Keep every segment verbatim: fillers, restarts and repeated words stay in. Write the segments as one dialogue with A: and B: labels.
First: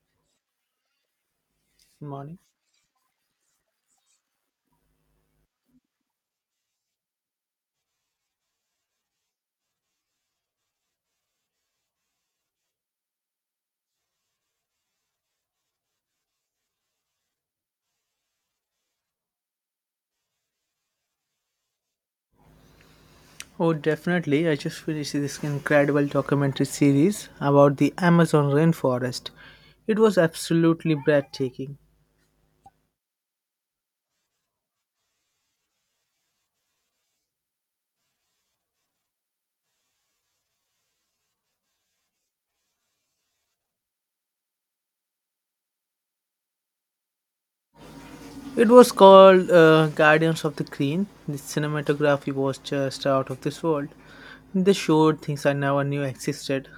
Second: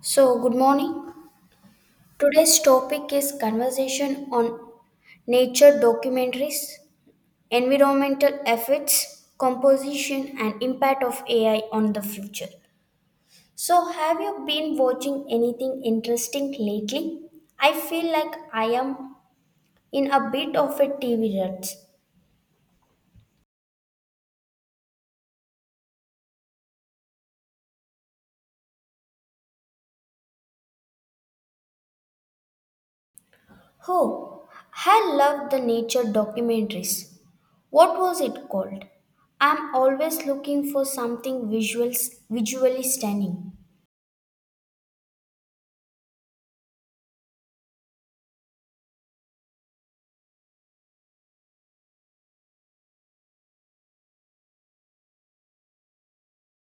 A: So, good morning.
B: Good morning.
A: Today's topic is conversation on nature documentaries, environmental effects, composition, and impact of A I on the future. So, have you been watching anything interesting lately? I feel like I am in a bit of a T V rut.
B: Oh, definitely. I just finished this incredible documentary series about the Amazon rainforest. It was absolutely breathtaking.
A: Oh, I love the nature documentaries. What was it called? I'm always looking for something visuals, visually stunning.
B: It was called uh, Guardians of the Green. The cinematography was just out of this world. They showed things I never knew existed.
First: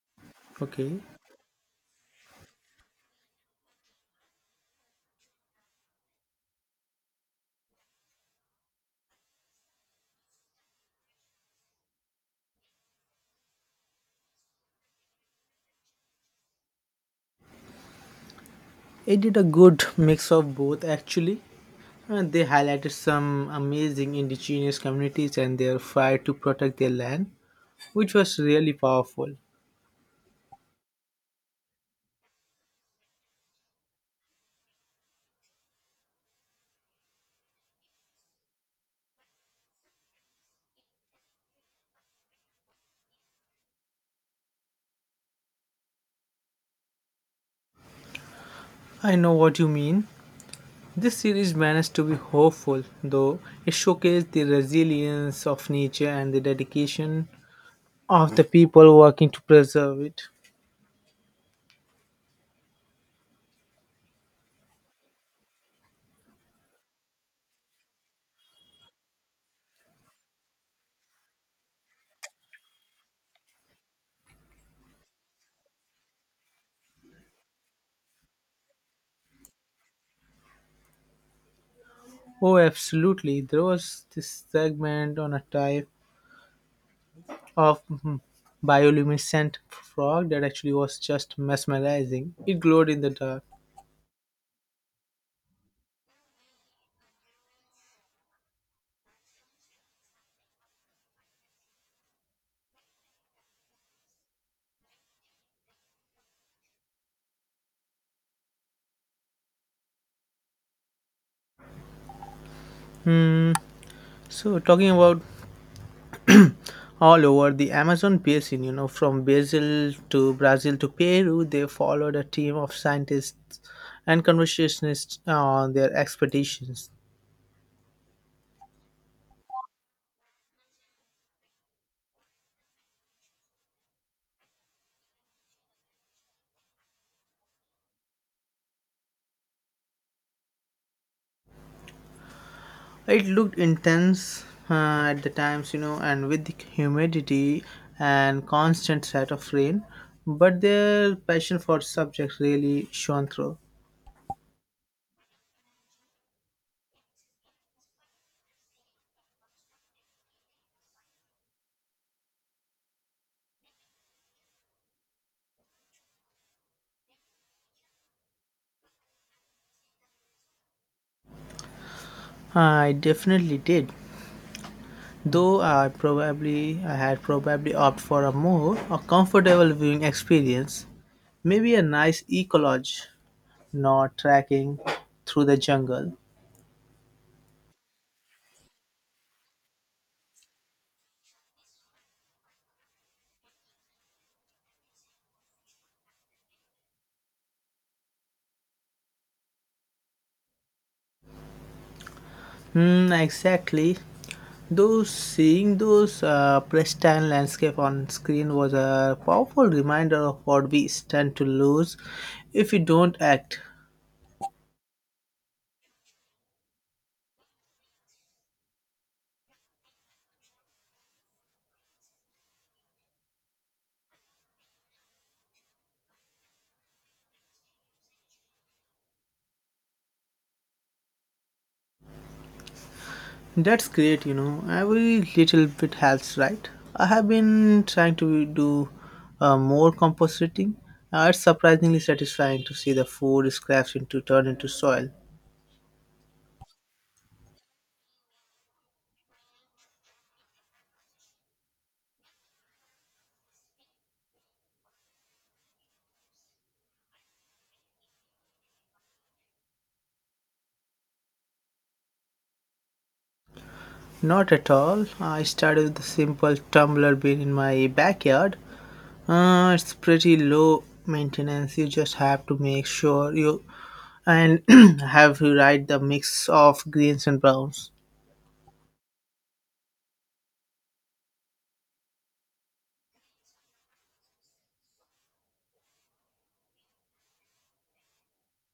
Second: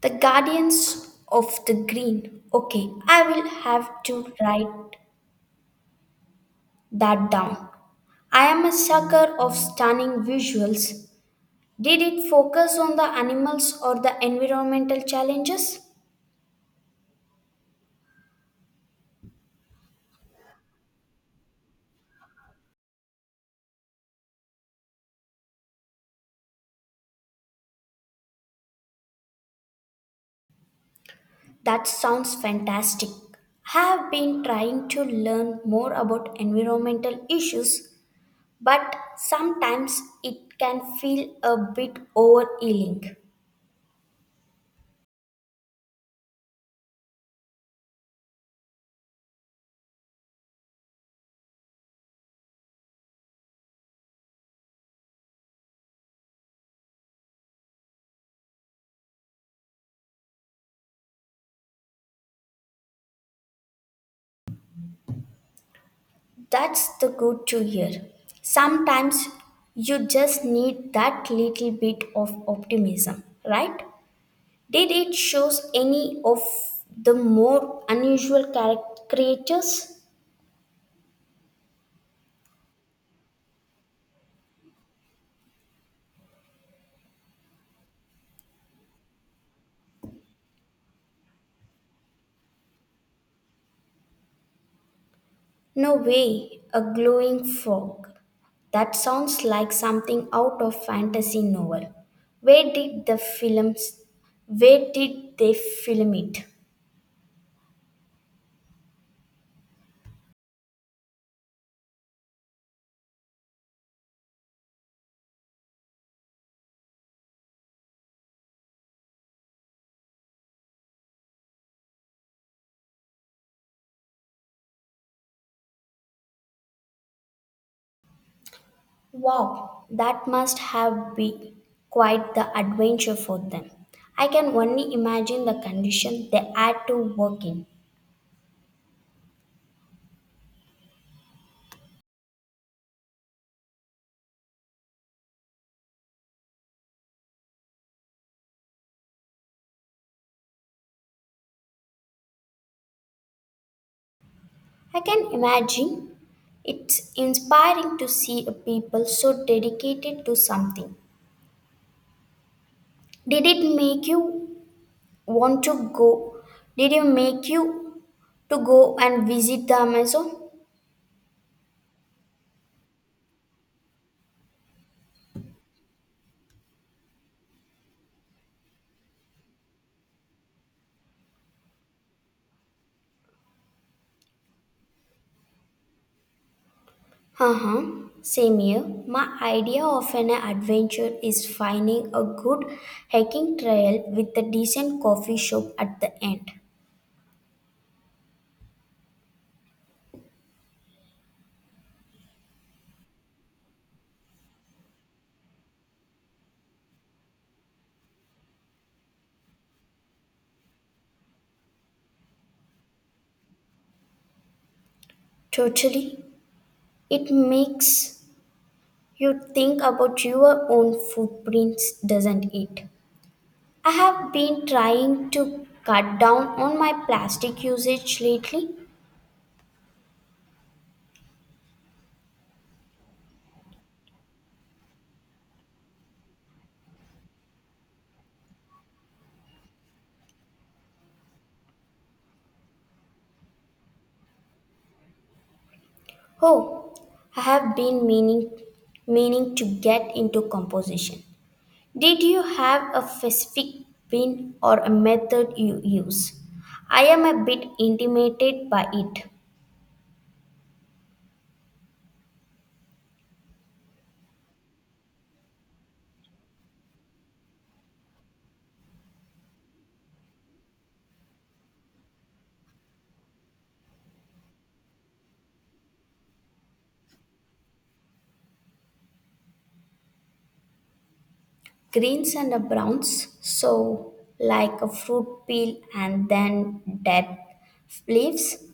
A: The
B: Okay.
A: Guardians of the Green. Okay, I will have to write that down. I am a sucker of stunning visuals. Did it focus on the animals or the environmental challenges?
B: It did a good mix of both, actually. And they highlighted some amazing indigenous communities and their fight to protect their land, which was really powerful.
A: That sounds fantastic. I have been trying to learn more about environmental issues, but sometimes it can feel a bit overwhelming.
B: I know what you mean. This series managed to be hopeful, though it showcased the resilience of nature and the dedication of the people working to preserve it.
A: That's the good to hear. Sometimes you just need that little bit of optimism, right? Did it shows any of the more unusual character creatures?
B: Oh, absolutely. There was this segment on a type of mm, bioluminescent frog that actually was just mesmerizing. It glowed in the dark.
A: No way, a glowing frog. That sounds like something out of fantasy novel. Where did the films where did they film it?
B: Hmm. So, talking about all over the Amazon basin, you know, from Brazil to Brazil to Peru, they followed a team of scientists and conservationists on their expeditions.
A: Wow, that must have been quite the adventure for them. I can only imagine the condition they had to work in.
B: It looked intense uh, at the times, you know, and with the humidity and constant threat of rain, but their passion for subjects really shone through.
A: I can imagine it's inspiring to see a people so dedicated to something. Did it make you want to go? Did it make you to go and visit the Amazon?
B: I definitely did. Though I probably I had probably opted for a more a comfortable viewing experience, maybe a nice eco lodge, not trekking through the jungle.
A: Uh-huh. Same here. My idea of an adventure is finding a good hiking trail with a decent coffee shop at the end.
B: Hmm, exactly. Though seeing those uh, pristine landscape on screen was a powerful reminder of what we stand to lose if we don't act.
A: Totally. It makes you think about your own footprints, doesn't it? I have been trying to cut down on my plastic usage lately.
B: That's great, you know. Every little bit helps, right? I have been trying to do uh, more compositing. Uh, it's surprisingly satisfying to see the food scraps into turn into soil.
A: Oh, I have been meaning meaning to get into composition. Did you have a specific pin or a method you use? I am a bit intimidated by it.
B: Not at all. I started with a simple tumbler bin in my backyard. Uh, it's pretty low maintenance. You just have to make sure you and have you right the mix of greens and browns.
A: Greens and the browns, so like a fruit peel and then dead leaves.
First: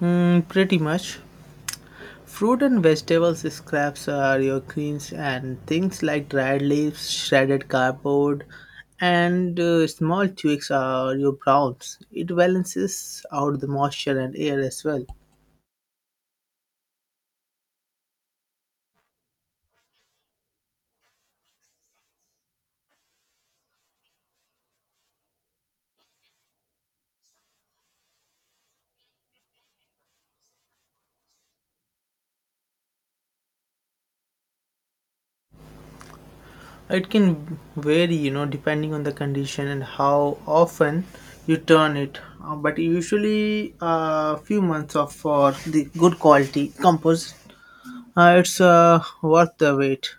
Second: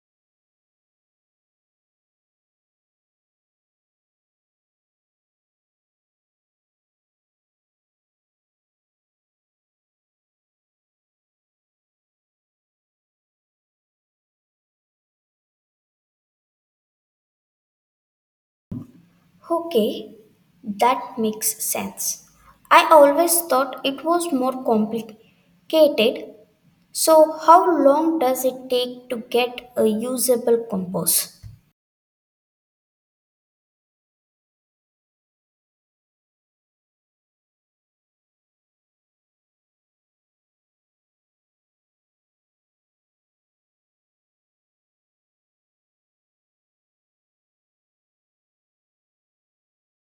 B: Mm, pretty much. Fruit and vegetables scraps are your greens and things like dried leaves, shredded cardboard, and uh, small twigs are your browns. It balances out the moisture and air as well.
A: Okay, that makes sense. I always thought it was more complicated. So, how long does it take to get a usable compost?
B: It can vary, you know, depending on the condition and how often you turn it. Uh, but usually, a few months of for the good quality compost, uh, it's uh, worth the wait.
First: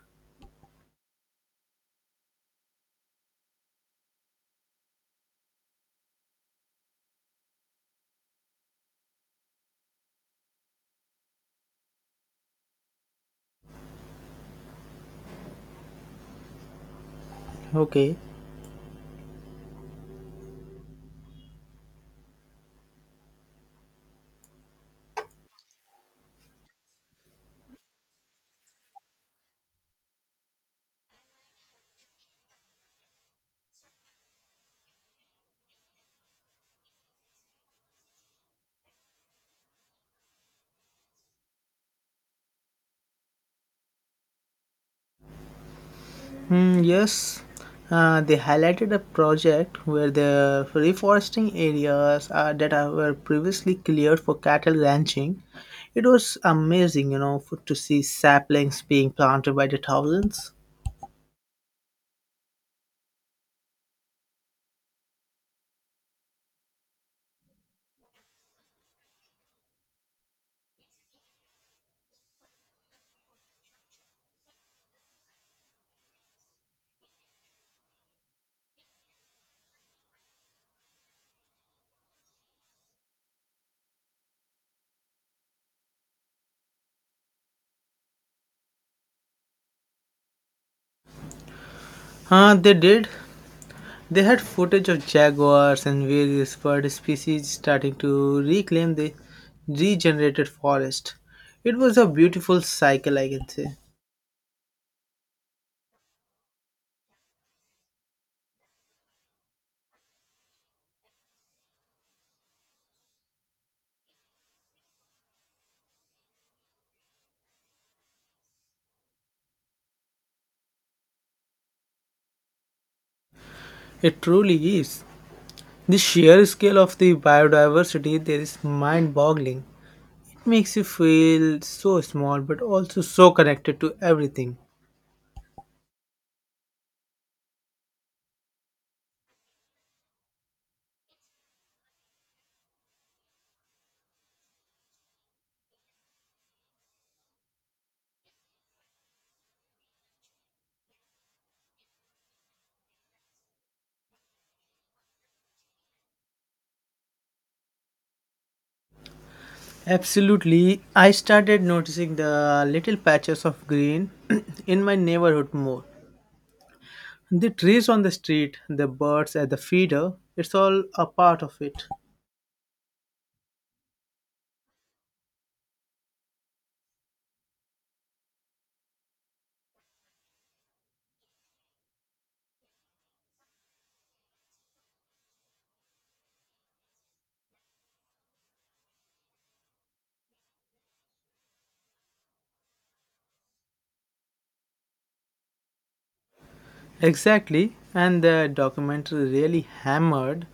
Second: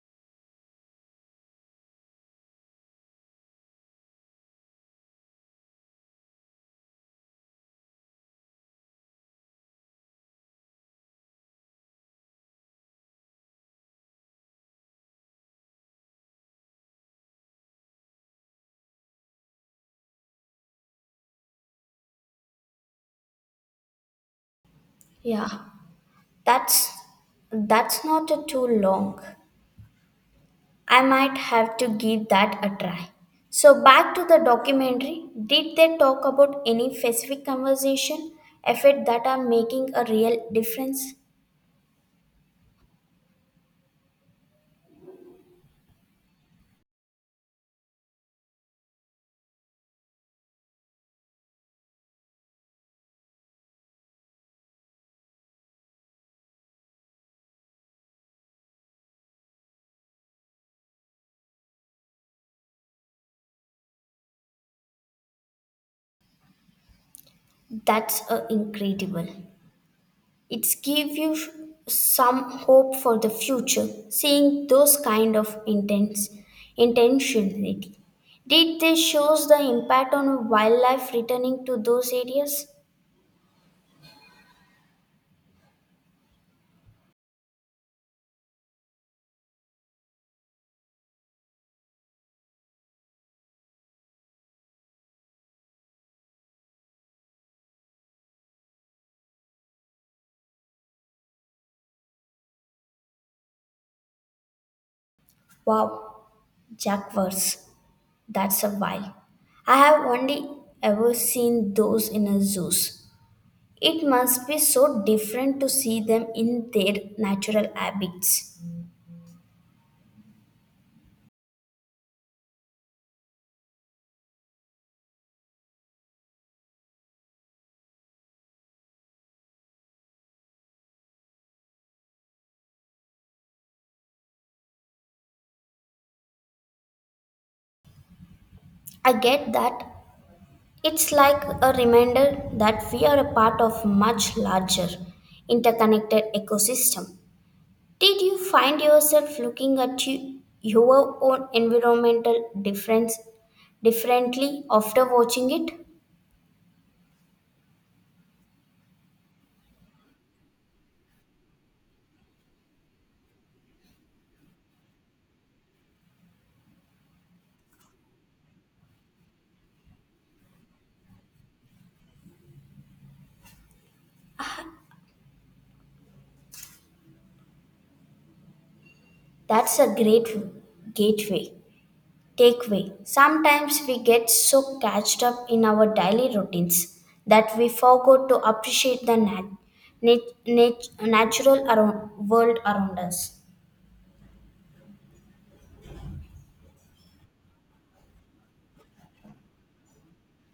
B: Okay.
A: Yeah. That's that's not a too long. I might have to give that a try. So back to the documentary. Did they talk about any specific conversation effort that are making a real difference?
B: Hmm, yes, uh, they highlighted a project where they're reforesting areas uh, that are- were previously cleared for cattle ranching. It was amazing, you know, for, to see saplings being planted by the thousands.
A: That's uh, incredible. It's give you some hope for the future. Seeing those kind of intense intentionality. Did they shows the impact on wildlife returning to those areas?
B: Uh, they did. They had footage of jaguars and various bird species starting to reclaim the regenerated forest. It was a beautiful cycle, I can say.
A: Wow, Jaguars. That's a while. I have only ever seen those in a zoos. It must be so different to see them in their natural habits.
B: It truly is. The sheer scale of the biodiversity there is mind boggling. It makes you feel so small but also so connected to everything.
A: I get that. It's like a reminder that we are a part of much larger interconnected ecosystem. Did you find yourself looking at you, your own environmental difference differently after watching it?
B: Absolutely, I started noticing the little patches of green in my neighborhood more. The trees on the street, the birds at the feeder, it's all a part of it.
A: That's a great gateway. Takeaway. Sometimes we get so catched up in our daily routines that we forget to appreciate the nat- nat- nat- natural around- world around us.
B: Exactly, and the documentary really hammered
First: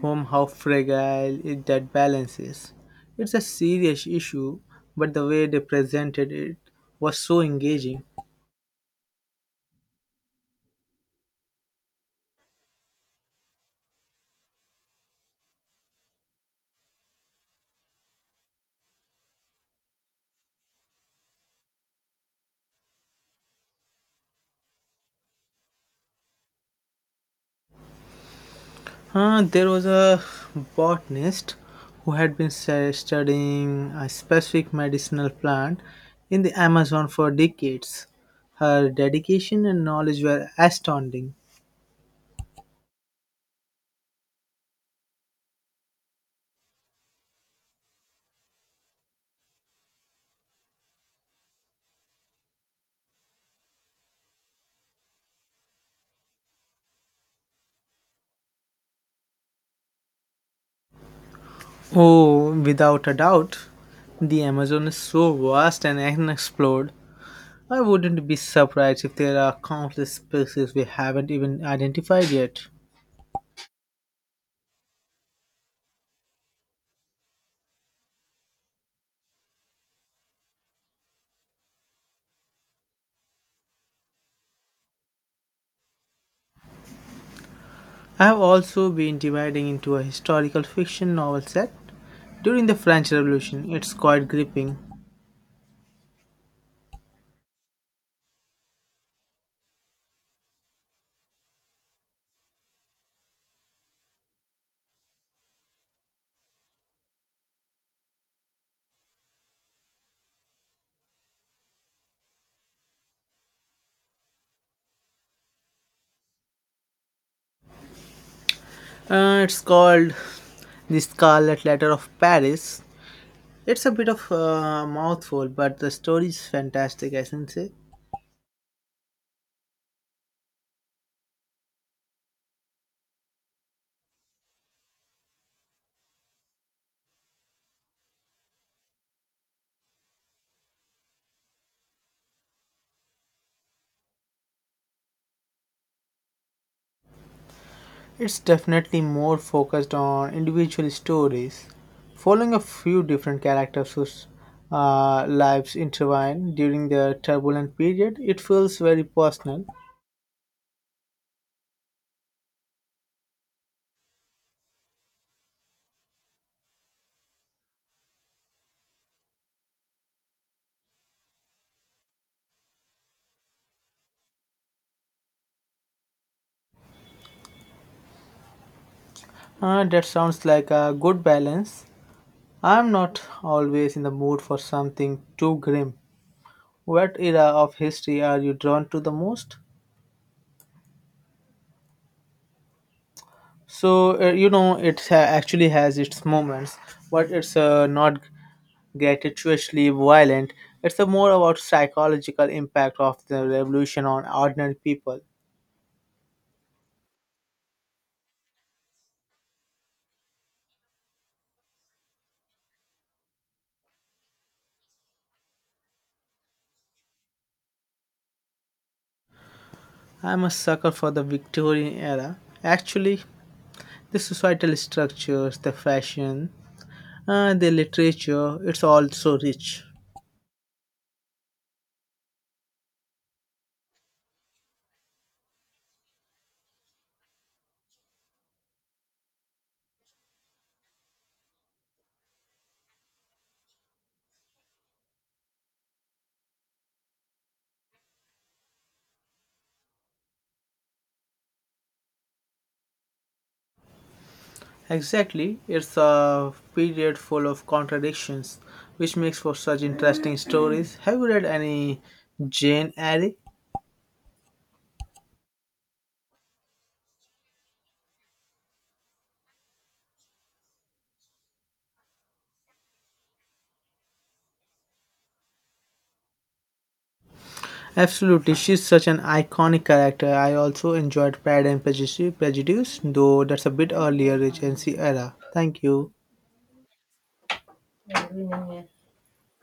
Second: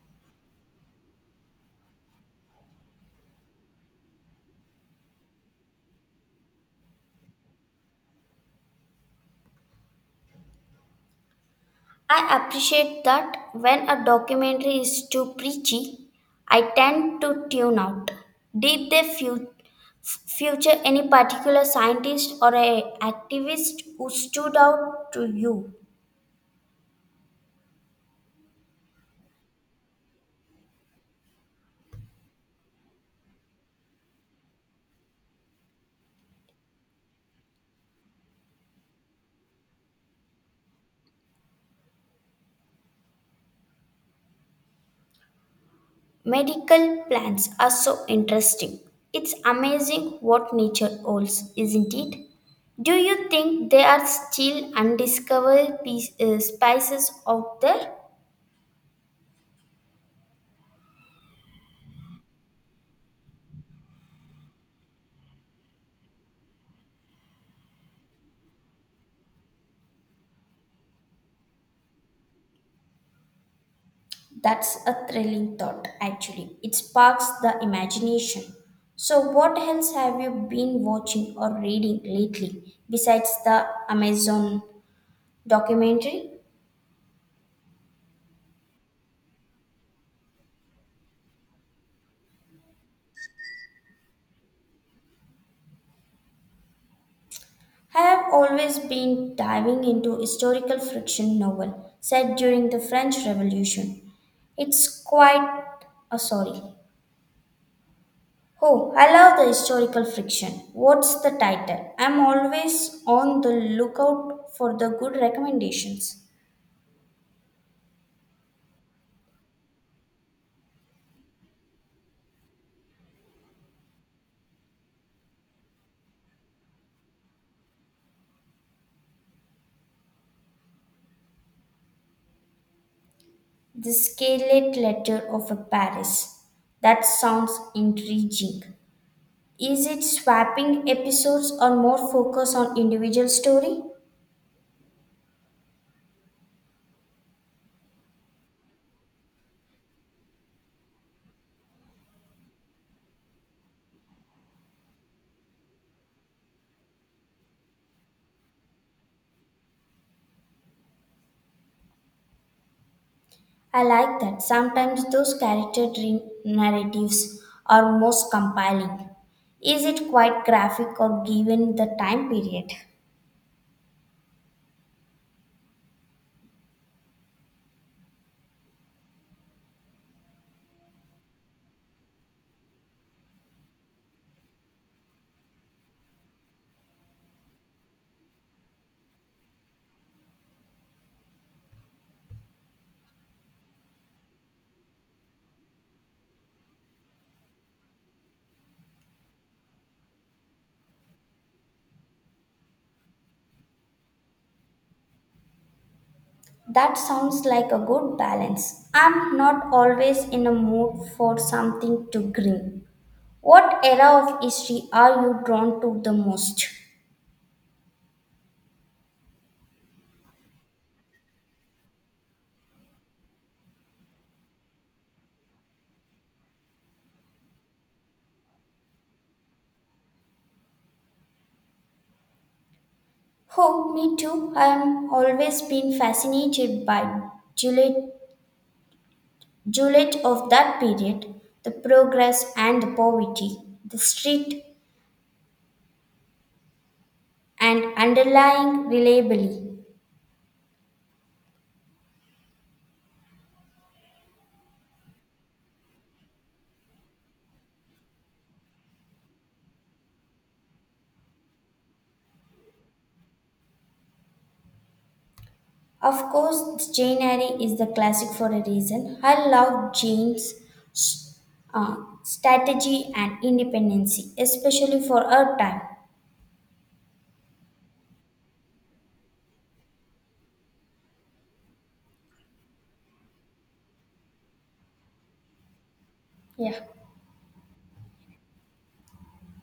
B: home how fragile it, that balance is. It's a serious issue, but the way they presented it was so engaging.
A: I appreciate that when a documentary is too preachy, I tend to tune out. Did they fu- f- future any particular scientist or a activist who stood out to you?
B: Uh, there was a botanist who had been stu- studying a specific medicinal plant in the Amazon for decades. Her dedication and knowledge were astounding.
A: Medical plants are so interesting. It's amazing what nature holds, isn't it? Do you think there are still undiscovered piece, uh, spices out there?
B: Oh, without a doubt, the Amazon is so vast and unexplored. I wouldn't be surprised if there are countless species we haven't even identified yet.
A: That's a thrilling thought, actually. It sparks the imagination. So, what else have you been watching or reading lately besides the Amazon documentary?
B: I have also been dividing into a historical fiction novel set during the French Revolution. It's quite gripping.
A: I have always been diving into historical fiction novel set during the French Revolution. It's quite a sorry. Oh, I love the historical fiction. What's the title? I'm always on the lookout for the good recommendations.
B: Uh, it's called The Scarlet Letter of Paris. It's a bit of a mouthful, but the story is fantastic, I can say.
A: The Scarlet Letter of a Paris. That sounds intriguing. Is it swapping episodes or more focus on individual story?
B: It's definitely more focused on individual stories, following a few different characters whose uh, lives intertwine during their turbulent period. It feels very personal.
A: I like that. Sometimes those character dri- narratives are most compelling. Is it quite graphic or given the time period?
B: Uh, that sounds like a good balance. I'm not always in the mood for something too grim. What era of history are you drawn to the most? So uh, you know it ha- actually has its moments, but it's uh, not gratuitously violent. It's a more about psychological impact of the revolution on ordinary people.
A: That sounds like a good balance. I'm not always in a mood for something too grim. What era of history are you drawn to the most?
B: I'm a sucker for the Victorian era. Actually, the societal structures, the fashion, uh, the literature, it's all so rich.
A: Oh, me too. I am always been fascinated by Juliet, Juliet of that period, the progress and the poverty, the street and underlying reliably.
B: Exactly, it's a period full of contradictions, which makes for such interesting stories. Have you read any Jane Eyre?
A: Of course, Jane Eyre is the classic for a reason. I love Jane's uh, strategy and independency, especially for her time.
B: Absolutely, she's such an iconic character. I also enjoyed Pride and Prejudice, Prejudice though that's a bit earlier Regency era. Thank you.
A: Yeah.